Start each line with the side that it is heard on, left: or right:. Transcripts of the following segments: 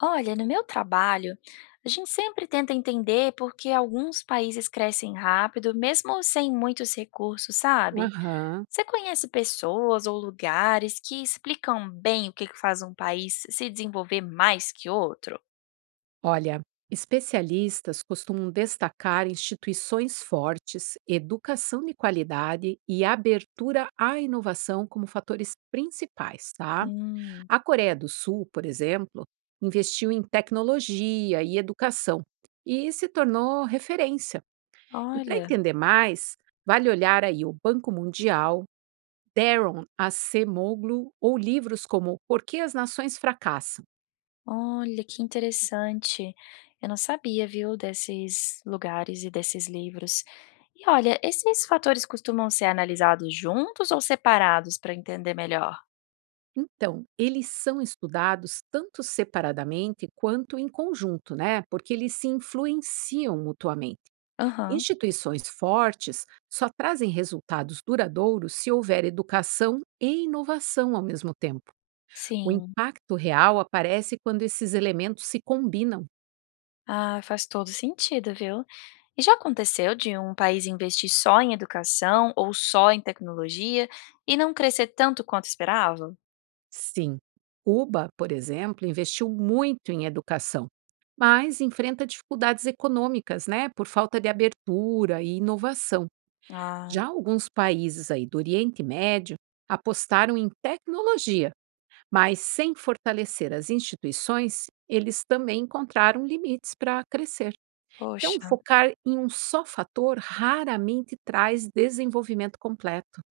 left: Olha, no meu trabalho, a gente sempre tenta entender por que alguns países crescem rápido, mesmo sem muitos recursos, sabe?
right: Aham.
left: Você conhece pessoas ou lugares que explicam bem o que que faz um país se desenvolver mais que outro?
right: Olha, especialistas costumam destacar instituições fortes, educação de qualidade e abertura à inovação como fatores principais, tá?
left: Hum,
right: A Coreia do Sul, por exemplo, investiu em tecnologia e educação e se tornou referência. E para
left: olha,
right: entender mais, vale olhar aí o Banco Mundial, Darren Acemoglu ou livros como Por que as Nações Fracassam?
left: olha que interessante. Eu não sabia, viu, desses lugares e desses livros. E olha, esses fatores costumam ser analisados juntos ou separados para entender melhor?
right: Então, eles são estudados tanto separadamente quanto em conjunto, né? Porque eles se influenciam mutuamente.
left: Aham,
right: Instituições fortes só trazem resultados duradouros se houver educação e inovação ao mesmo tempo. O
left: sim.
right: impacto real aparece quando esses elementos se combinam.
left: Ah, faz todo sentido, viu? E já aconteceu de um país investir só em educação ou só em tecnologia e não crescer tanto quanto esperava?
right: Sim, Cuba, por exemplo, investiu muito em educação, mas enfrenta dificuldades econômicas, né? Por falta de abertura e inovação.
left: Ah,
right: Já alguns países aí do Oriente Médio apostaram em tecnologia, mas sem fortalecer as instituições, eles também encontraram limites para crescer. Então,
left: poxa.
right: focar em um só fator raramente traz desenvolvimento completo.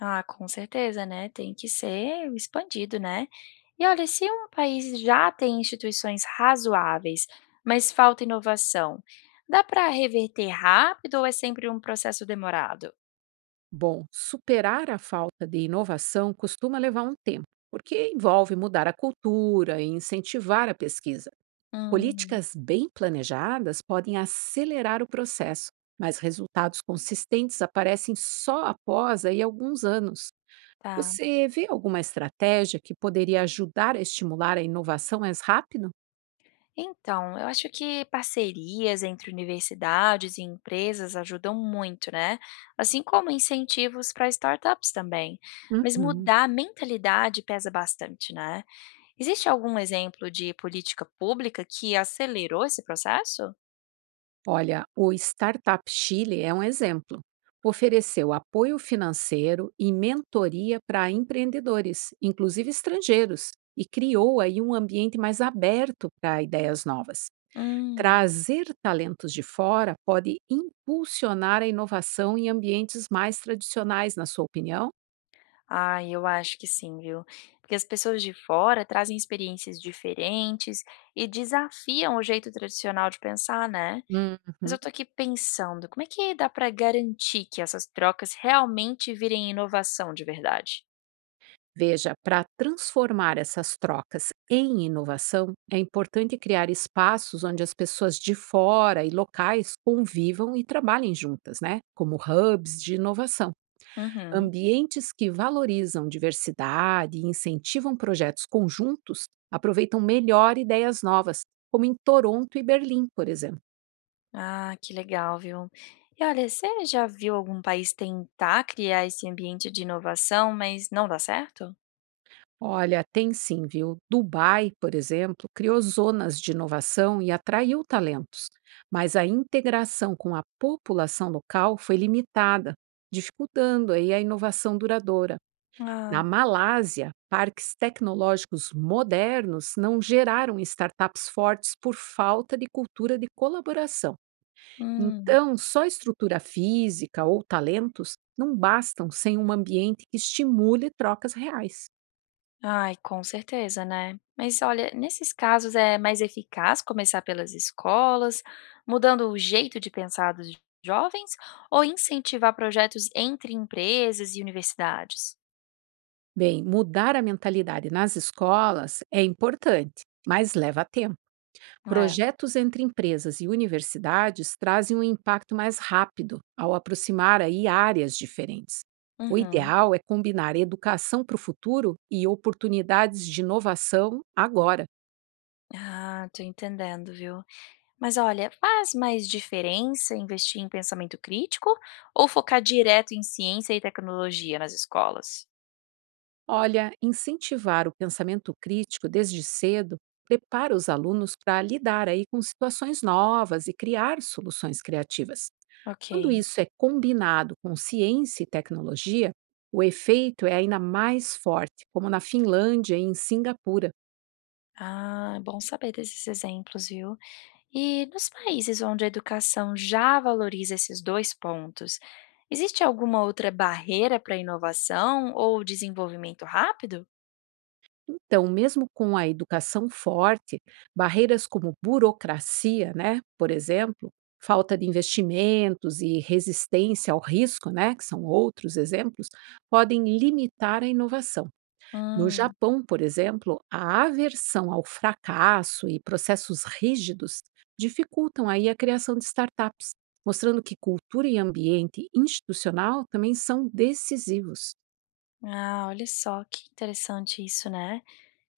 left: Ah, com certeza, né? Tem que ser expandido, né? E olha, se um país já tem instituições razoáveis, mas falta inovação, dá para reverter rápido ou é sempre um processo demorado?
right: Bom, superar a falta de inovação costuma levar um tempo, porque envolve mudar a cultura e incentivar a pesquisa.
left: Hum,
right: Políticas bem planejadas podem acelerar o processo, mas resultados consistentes aparecem só após aí alguns anos.
left: tá.
right: Você vê alguma estratégia que poderia ajudar a estimular a inovação mais rápido?
left: Então, eu acho que parcerias entre universidades e empresas ajudam muito, né? Assim como incentivos para startups também. Mas
right: Uhum.
left: mudar a mentalidade pesa bastante, né? Existe algum exemplo de política pública que acelerou esse processo?
right: Olha, o Startup Chile é um exemplo. Ofereceu apoio financeiro e mentoria para empreendedores, inclusive estrangeiros, e criou aí um ambiente mais aberto para ideias novas.
left: Hum,
right: Trazer talentos de fora pode impulsionar a inovação em ambientes mais tradicionais, na sua opinião?
left: ah, eu acho que sim, viu? Porque as pessoas de fora trazem experiências diferentes e desafiam o jeito tradicional de pensar, né? Mas
right: Uhum.
left: eu tô aqui pensando, como é que dá pra garantir que essas trocas realmente virem inovação de verdade?
right: Veja, para transformar essas trocas em inovação, é importante criar espaços onde as pessoas de fora e locais convivam e trabalhem juntas, né? Como hubs de inovação.
left: Uhum.
right: Ambientes que valorizam diversidade e incentivam projetos conjuntos aproveitam melhor ideias novas, como em Toronto e Berlim, por exemplo.
left: Ah, que legal, viu? E olha, você já viu algum país tentar criar esse ambiente de inovação, mas não dá certo?
right: Olha, tem sim, viu? Dubai, por exemplo, criou zonas de inovação e atraiu talentos, mas a integração com a população local foi limitada, dificultando aí a inovação duradoura. Na
left: Ah,
right: Malásia, parques tecnológicos modernos não geraram startups fortes por falta de cultura de colaboração.
left: hum.
right: Então, só estrutura física ou talentos não bastam sem um ambiente que estimule trocas reais.
left: Ai, com certeza, né? Mas olha, nesses casos é mais eficaz começar pelas escolas, mudando o jeito de pensar dos jovens, ou incentivar projetos entre empresas e universidades?
right: Bem, mudar a mentalidade nas escolas é importante, mas leva tempo.
left: É.
right: Projetos entre empresas e universidades trazem um impacto mais rápido ao aproximar aí áreas diferentes. O
left: Uhum.
right: ideal é combinar educação para o futuro e oportunidades de inovação agora.
left: Ah, tô entendendo, viu. Mas olha, faz mais diferença investir em pensamento crítico ou focar direto em ciência e tecnologia nas escolas?
right: Olha, incentivar o pensamento crítico desde cedo prepara os alunos para lidar aí com situações novas e criar soluções criativas.
left: Ok.
right: Quando isso é combinado com ciência e tecnologia, o efeito é ainda mais forte, como na Finlândia e em Singapura.
left: Ah, é bom saber desses exemplos, viu? E nos países onde a educação já valoriza esses dois pontos, existe alguma outra barreira para inovação ou desenvolvimento rápido?
right: Então, mesmo com a educação forte, barreiras como burocracia, né, por exemplo, falta de investimentos e resistência ao risco, né, que são outros exemplos, podem limitar a inovação. No
left: Hum,
right: Japão, por exemplo, a aversão ao fracasso e processos rígidos dificultam aí a criação de startups, mostrando que cultura e ambiente institucional também são decisivos.
left: ah, olha só que interessante isso, né?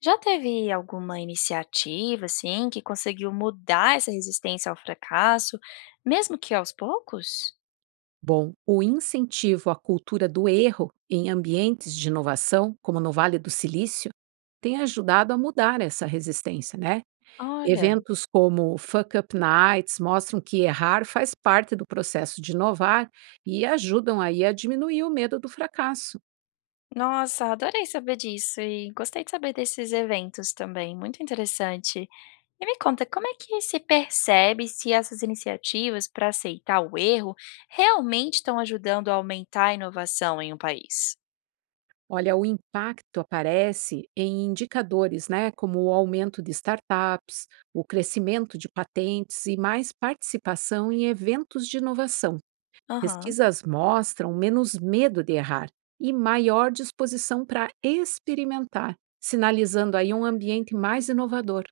left: Já teve alguma iniciativa, assim, que conseguiu mudar essa resistência ao fracasso, mesmo que aos poucos?
right: Bom, o incentivo à cultura do erro em ambientes de inovação, como no Vale do Silício, tem ajudado a mudar essa resistência, né?
left: Olha,
right: Eventos como Fuck Up Nights mostram que errar faz parte do processo de inovar e ajudam aí a diminuir o medo do fracasso.
left: nossa, adorei saber disso e gostei de saber desses eventos também, muito interessante. E me conta, como é que se percebe se essas iniciativas para aceitar o erro realmente estão ajudando a aumentar a inovação em um país?
right: Olha, o impacto aparece em indicadores, né, como o aumento de startups, o crescimento de patentes e mais participação em eventos de inovação.
left: Aham.
right: Pesquisas mostram menos medo de errar e maior disposição para experimentar, sinalizando aí um ambiente mais inovador.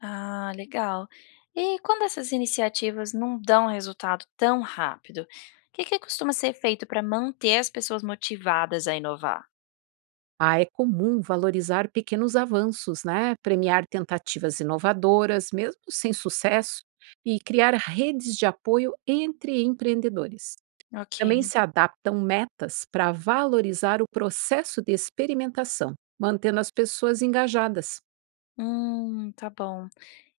left: Ah, legal. E quando essas iniciativas não dão resultado tão rápido, o que que costuma ser feito para manter as pessoas motivadas a inovar?
right: Ah, é comum valorizar pequenos avanços, né? Premiar tentativas inovadoras, mesmo sem sucesso, e criar redes de apoio entre empreendedores. Também
left: Ok.
right: se adaptam metas para valorizar o processo de experimentação, mantendo as pessoas engajadas.
left: Tá bom.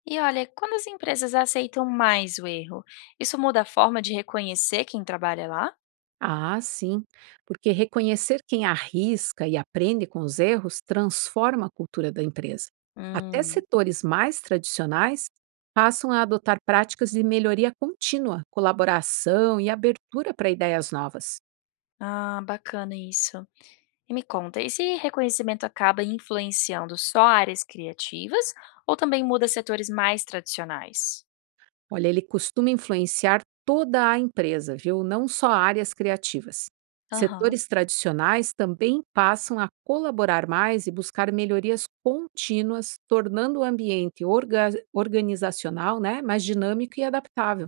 left: E olha, quando as empresas aceitam mais o erro, isso muda a forma de reconhecer quem trabalha lá?
right: Ah, sim, porque reconhecer quem arrisca e aprende com os erros transforma a cultura da empresa. Até
left: Hum,
right: setores mais tradicionais passam a adotar práticas de melhoria contínua, colaboração e abertura para ideias novas.
left: ah, bacana isso. E me conta, esse reconhecimento acaba influenciando só áreas criativas ou também muda setores mais tradicionais?
right: Olha, ele costuma influenciar toda a empresa, viu? Não só áreas criativas.
left: Aham.
right: Setores tradicionais também passam a colaborar mais e buscar melhorias contínuas, tornando o ambiente organizacional, né, mais dinâmico e adaptável.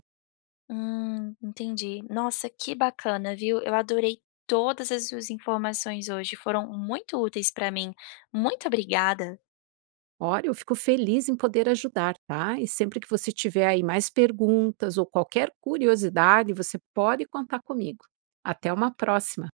left: Entendi. Nossa, que bacana, viu? Eu adorei todas as suas informações hoje, foram muito úteis para mim. Muito obrigada.
right: Olha, eu fico feliz em poder ajudar, tá? E sempre que você tiver aí mais perguntas ou qualquer curiosidade, você pode contar comigo. Até uma próxima!